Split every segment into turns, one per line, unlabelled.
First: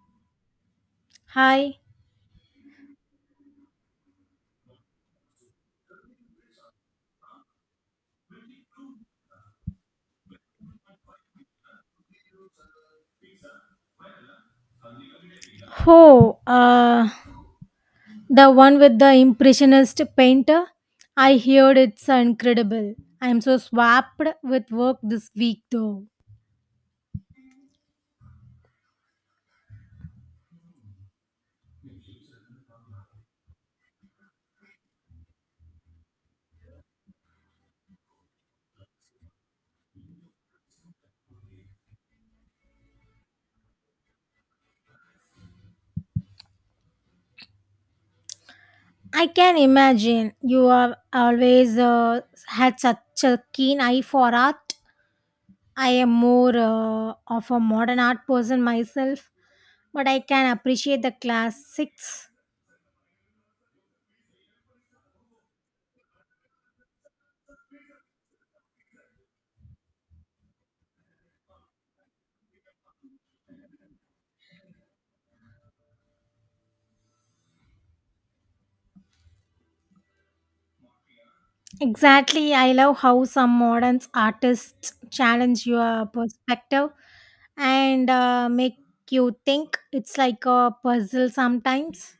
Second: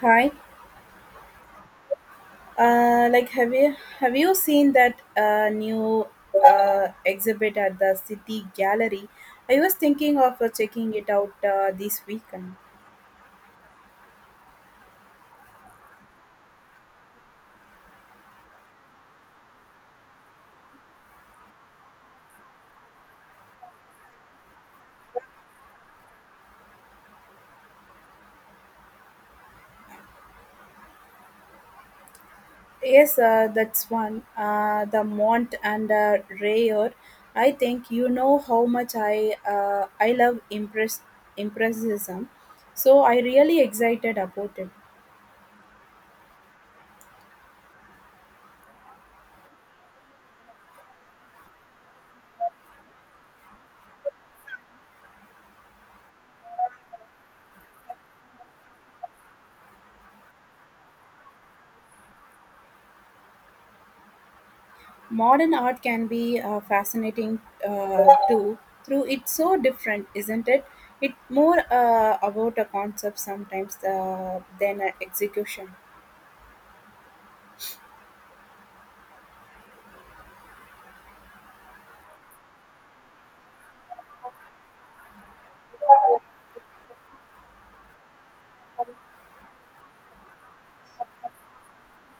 Hi,
Hi.
like have you seen that new exhibit at the City Gallery? I was thinking of checking it out this weekend.
Oh, the one with the impressionist painter. I heard it's incredible. I'm so swamped with work this week, though.
Yes, that's one. The Mont and Rayer. I think you know how much I I love impressionism, so I really excited about it.
I can imagine you have always had such a keen eye for art. I am more of a modern art person myself, but I can appreciate the classics.
Modern art can be fascinating too, through it's so different, isn't it? It more about a concept sometimes than an execution.
Exactly. I love how some modern artists challenge your perspective and make you think. It's like a puzzle sometimes.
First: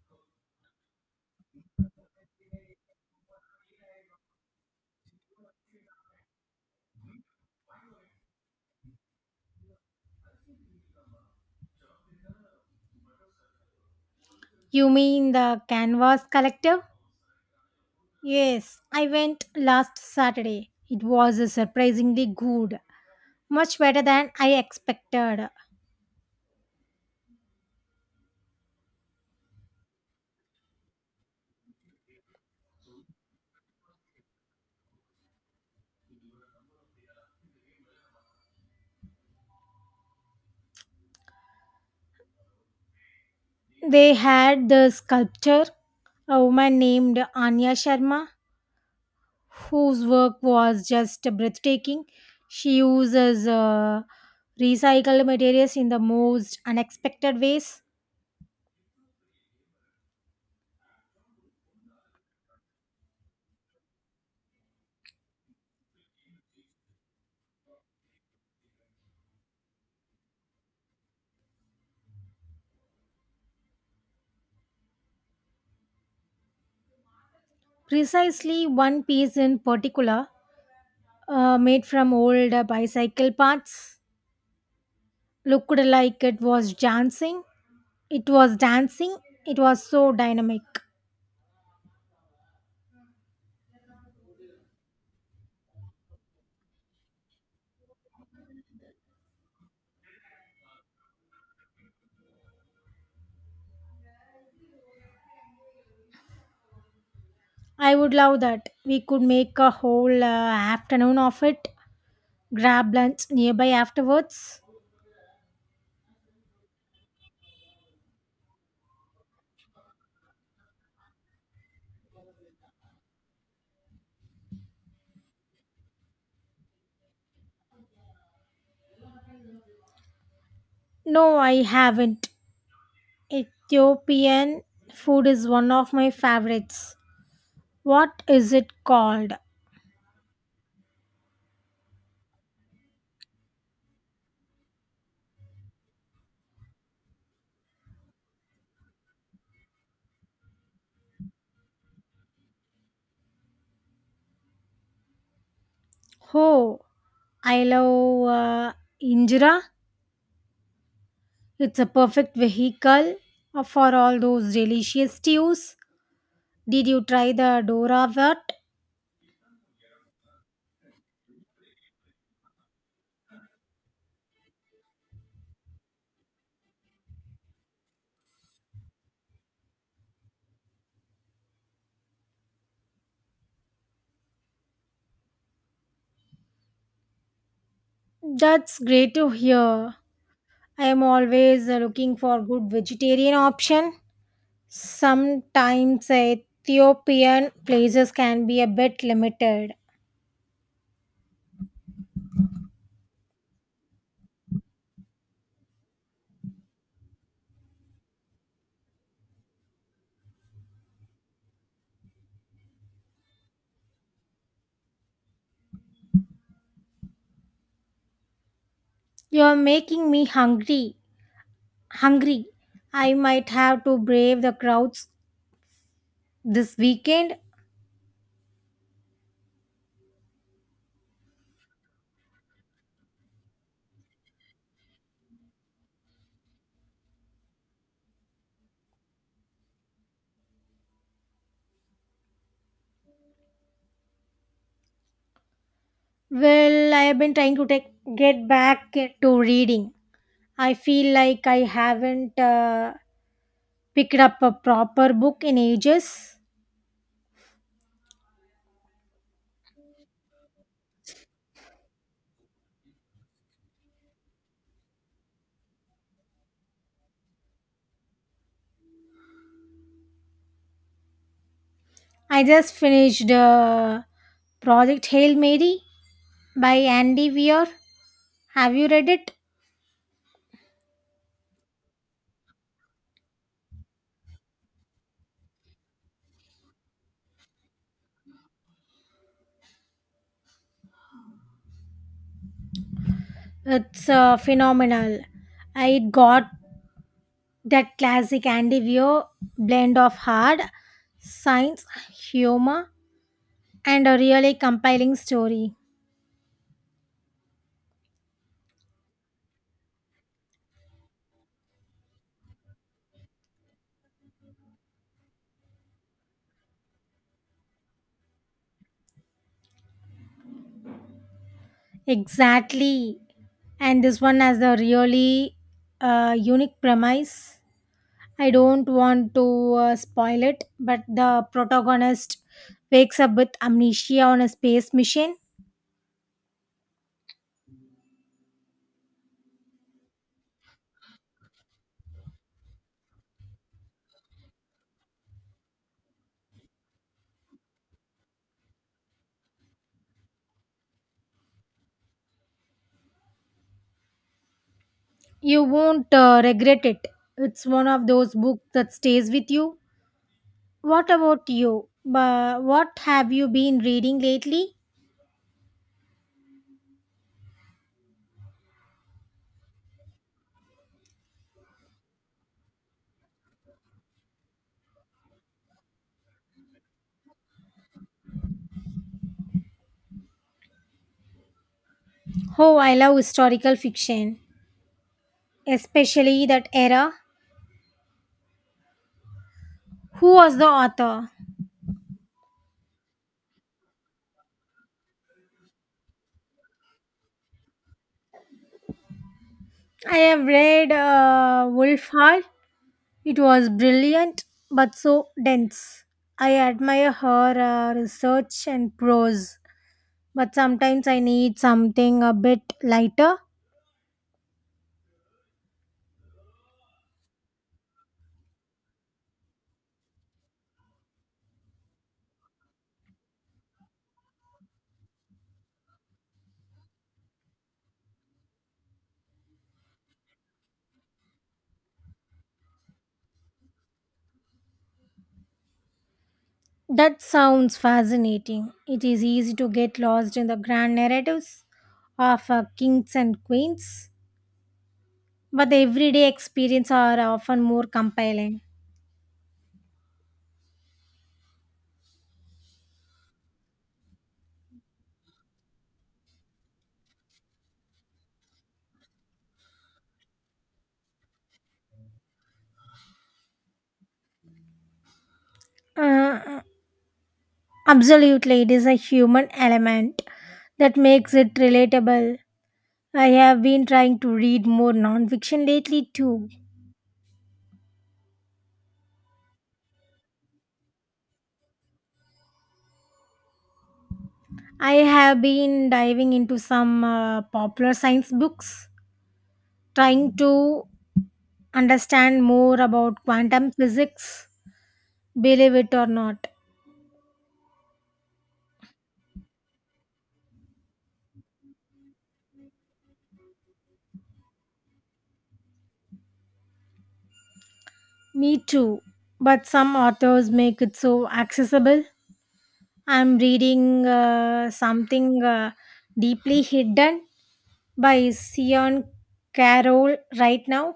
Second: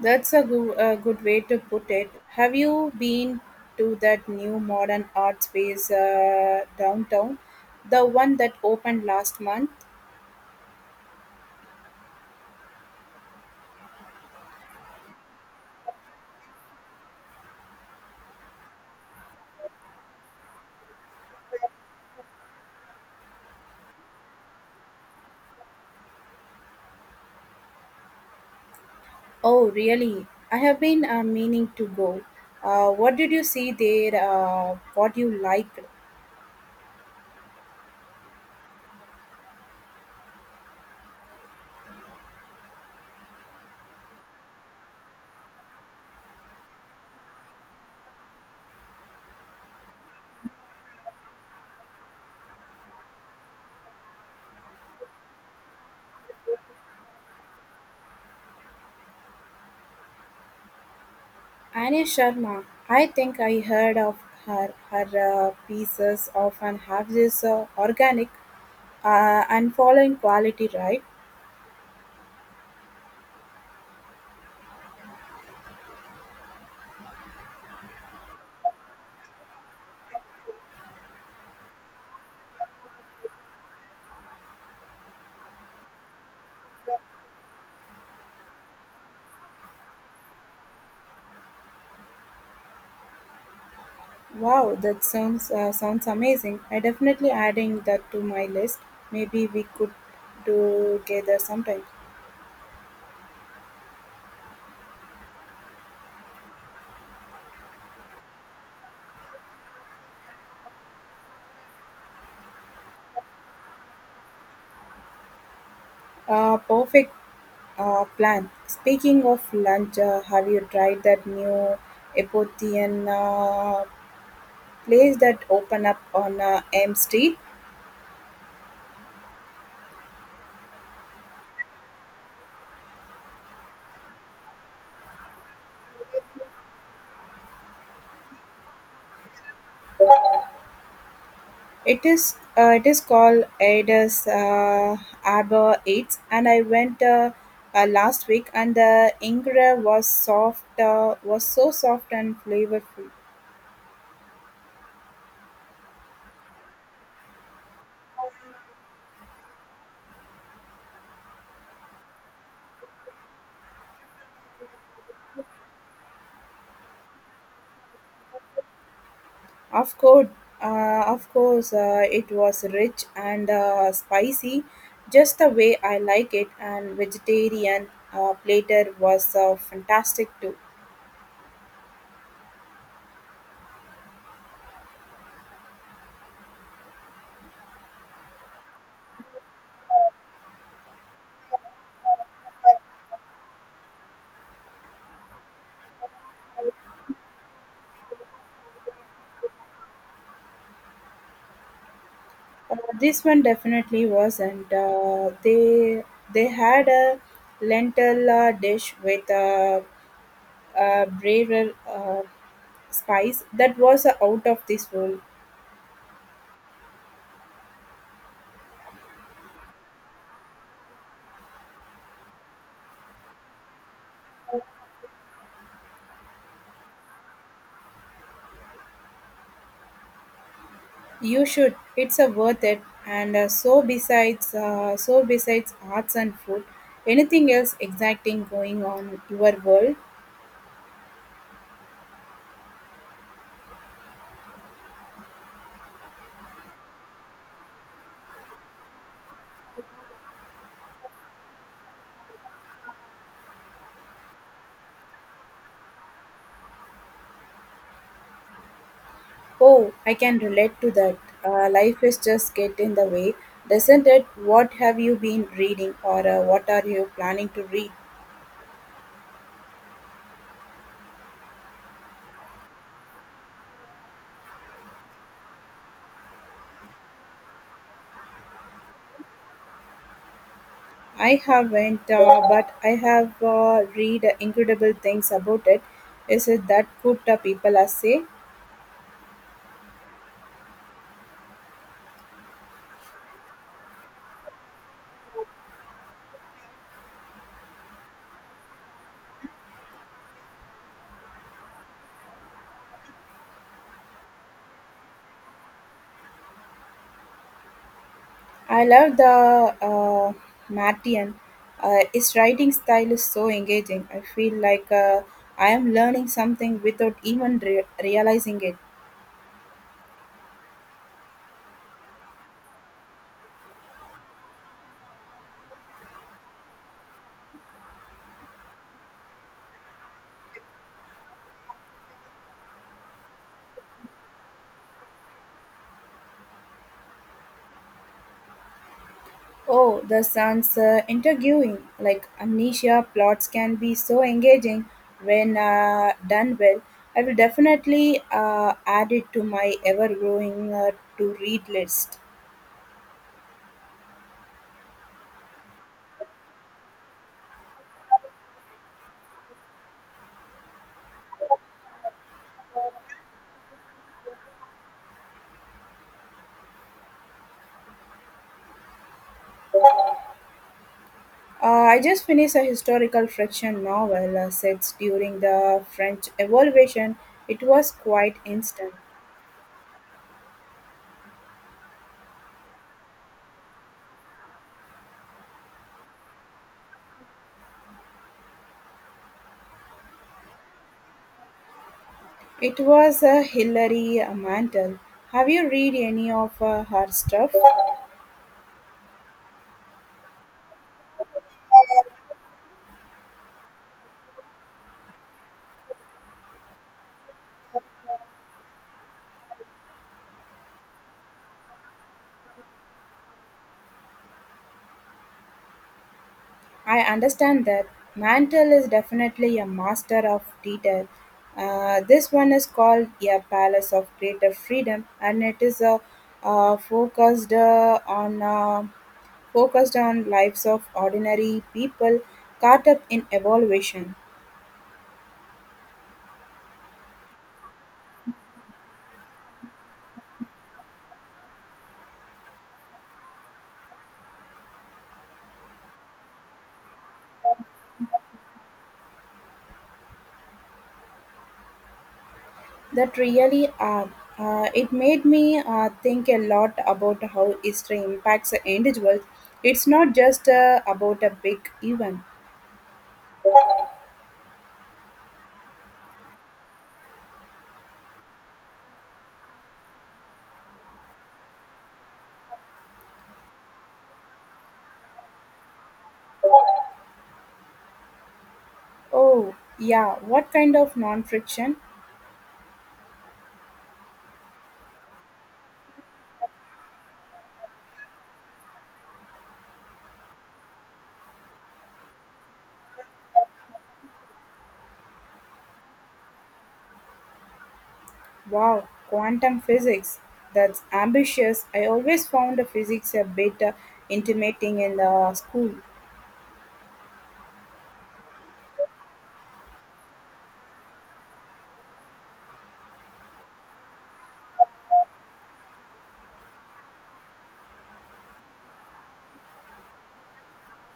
That's a good way to put it. Have you been to that new modern art space downtown? The one that opened last month?
You mean the Canvas Collective? Yes, I went last Saturday. It was surprisingly good, much better than I expected.
Oh, really? I have been meaning to go. What did you see there? What you liked?
They had the sculpture, a woman named Anya Sharma, whose work was just breathtaking. She uses recycled materials in the most unexpected ways.
Annie Sharma, I think I heard of her. Her pieces often have this organic and following quality, right?
Precisely one piece in particular, made from old bicycle parts, looked like it was dancing. It was dancing. It was so dynamic.
Wow, that sounds amazing. I definitely adding that to my list. Maybe we could do together sometime.
I would love that. We could make a whole afternoon of it. Grab lunch nearby afterwards.
Perfect plan. Speaking of lunch, have you tried that new Ethiopian place that open up on M Street?
No, I haven't. Ethiopian food is one of my favorites. What is it called?
It is called Aedes Abba 8, and I went last week, and the ingre was soft was so soft and flavorful.
Oh, I love injera. It's a perfect vehicle for all those delicious stews. Did you try the Dora wort?
Of course, of course it was rich and spicy, just the way I like it, and vegetarian platter was fantastic too.
That's great to hear. I am always looking for good vegetarian option. Sometimes Ethiopian places can be a bit limited.
This one definitely was, and they had a lentil dish with a braver spice that was out of this world.
You are making me hungry. I might have to brave the crowds this weekend.
You should. It's worth it. And so besides arts and food, anything else exacting going on your world?
Well, I have been trying to get back to reading. I feel like I haven't picked up a proper book in ages.
Oh, I can relate to that. Life is just get in the way, doesn't it? What have you been reading, or what are you planning to read?
I just finished Project Hail Mary by Andy Weir. Have you read it?
I haven't, but I have read incredible things about it. Is it that good? People are say.
It's phenomenal. I got that classic Andy Weir blend of hard science, humor, and a really compiling story.
I love the uh, Martian. His writing style is so engaging. I feel like I am learning something without even realizing it.
Exactly. And this one has a really unique premise. I don't want to spoil it, but the protagonist wakes up with amnesia on a space mission.
Oh, the sounds intriguing. Like amnesia plots can be so engaging when done well. I will definitely add it to my ever-growing to-read list.
You won't regret it. It's one of those books that stays with you. What about you? But what have you been reading lately?
Uh, I just finished a historical fiction novel set during the French Revolution. It was quite instant.
Oh, I love historical fiction, especially that era. Who was the author?
It was Hilary Mantel. Have you read any of her stuff?
I have read Wolf Hall. It was brilliant, but so dense. I admire her research and prose, but sometimes I need something a bit lighter.
I understand that Mantle is definitely a master of detail. This one is called a palace of creative freedom, and it is uh, focused uh, on uh, focused on lives of ordinary people caught up in evolution.
That sounds fascinating. It is easy to get lost in the grand narratives of kings and queens, but the everyday experience are often more compelling.
That really are. It made me think a lot about how history impacts individuals. It's not just about a big event.
Uh, absolutely, it is a human element that makes it relatable. I have been trying to read more nonfiction lately too.
Oh, yeah, what kind of non friction?
I have been diving into some popular science books, trying to understand more about quantum physics, believe it or not.
Wow, quantum physics. That's ambitious. I always found the physics a bit intimidating in the school.
Me too. But some authors make it so accessible. I'm reading something deeply hidden by Sion Carroll right now.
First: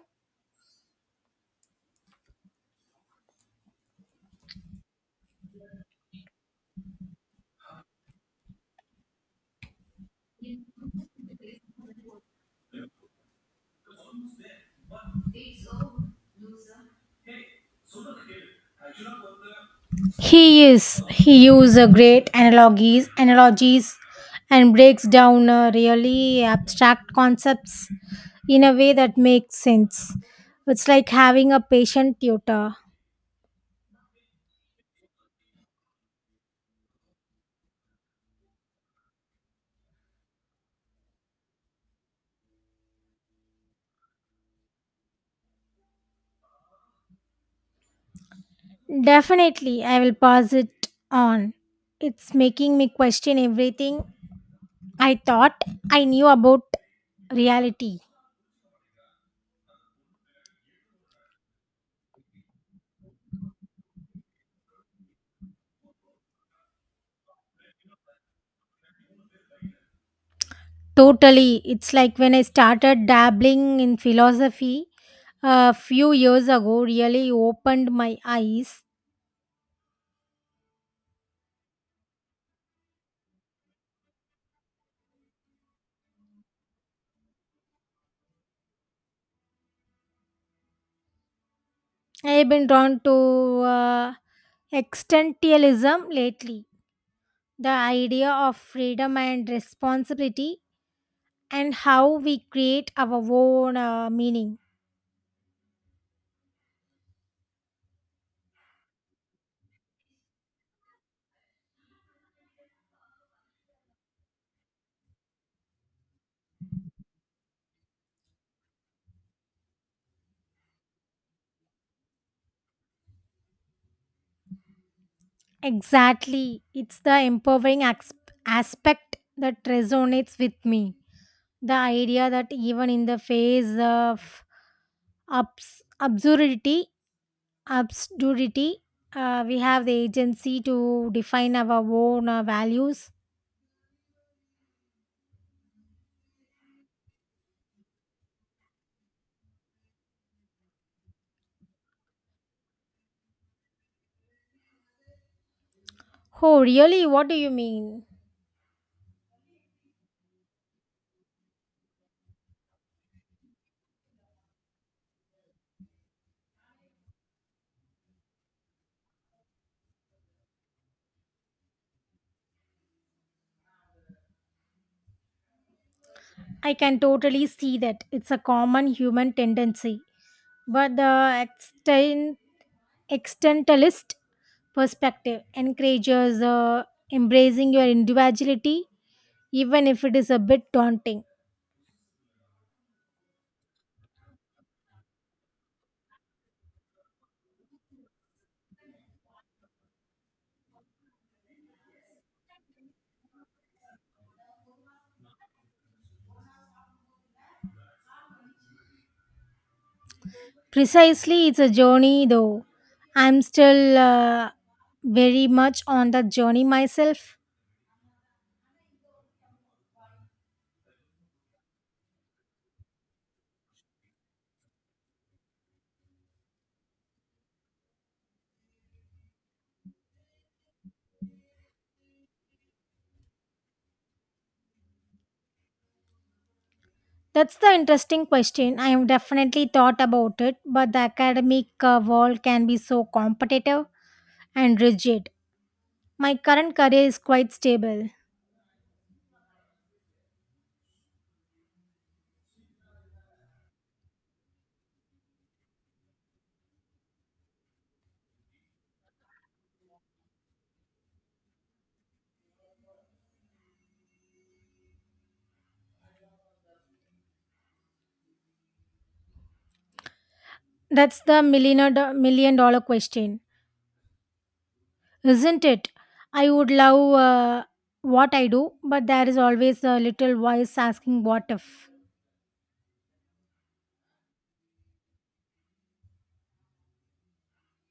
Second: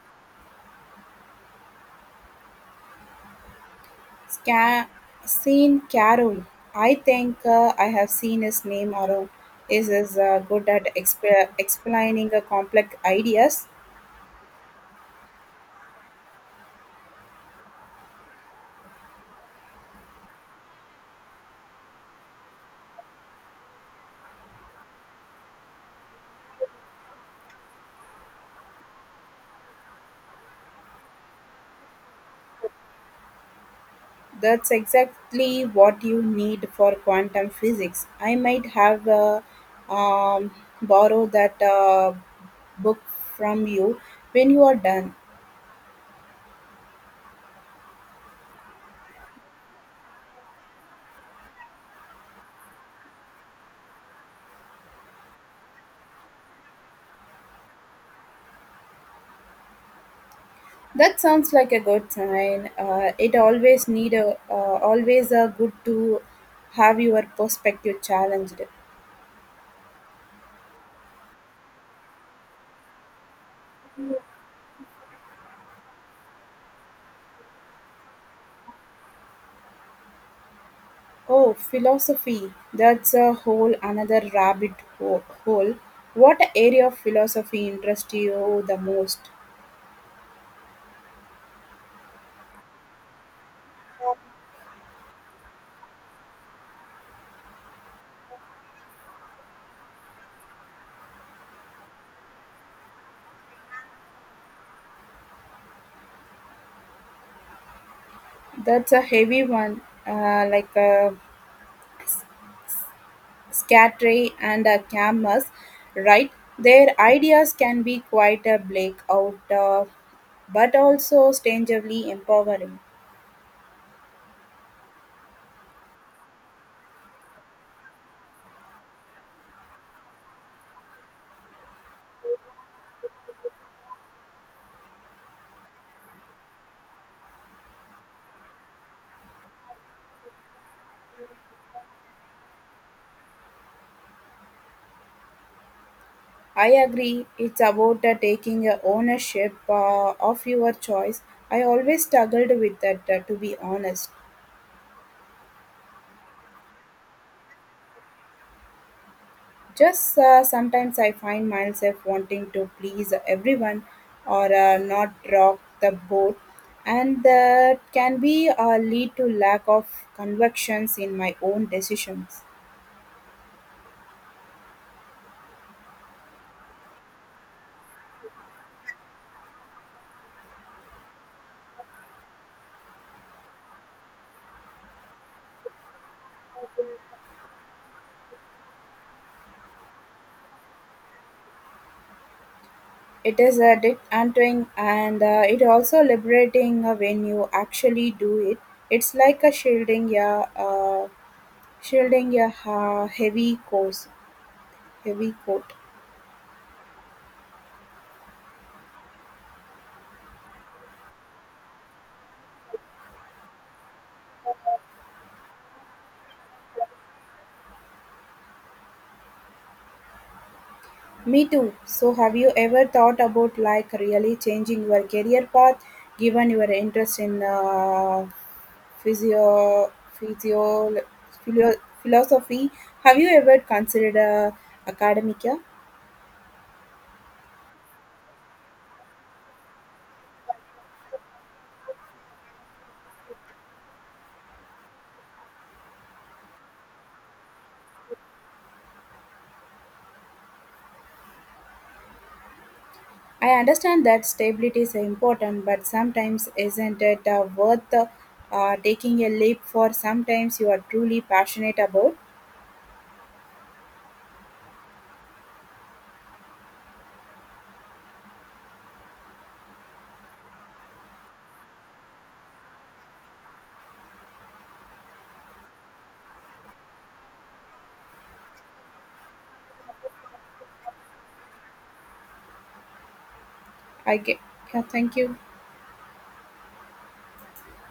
Sca- Seen Carol. I think I have seen his name around. Is good at explaining complex ideas.
He is. He uses great analogies and breaks down really abstract concepts in a way that makes sense. It's like having a patient tutor.
That's exactly what you need for quantum physics. I might have um, borrowed that book from you when you are done.
Definitely, I will pass it on. It's making me question everything I thought I knew about reality.
That sounds like a good sign. It always need a always a good to have your perspective challenged.
Totally. It's like when I started dabbling in philosophy a few years ago, really opened my eyes.
Oh, philosophy. That's a whole another rabbit hole. What area of philosophy interests you the most?
I've been drawn to uh, existentialism lately. The idea of freedom and responsibility and how we create our own meaning.
That's a heavy one, like a scattery and a camus, right? Their ideas can be quite a bleak out, but also strangely empowering.
Exactly. It's the aspect that resonates with me. The idea that even in the face of abs- absurdity, absurdity, we have the agency to define our own values.
I agree. It's about taking ownership of your choice. I always struggled with that, to be honest.
Oh, really? What do you mean?
Just sometimes I find myself wanting to please everyone or not rock the boat, and that can be lead to lack of convictions in my own decisions.
I can totally see that. It's a common human tendency. But the externalist perspective encourages embracing your individuality, even if it is a bit daunting.
It is a disheartening and it also liberating when you actually do it. It's like a shielding, yeah. Shielding a ha heavy heavy coat.
Precisely, it's a journey though. I'm still very much on that journey myself.
Me too. So have you ever thought about like really changing your career path given your interest in physio, physio, philo, philosophy? Have you ever considered academia?
That's the interesting question. I have definitely thought about it, but the academic world can be so competitive and rigid. My current career is quite stable.
I understand that stability is important, but sometimes isn't it worth taking a leap for sometimes you are truly passionate about?
That's the million dollar question, isn't it? I would love what I do, but there is always a little voice asking what if.
I get, yeah, thank you.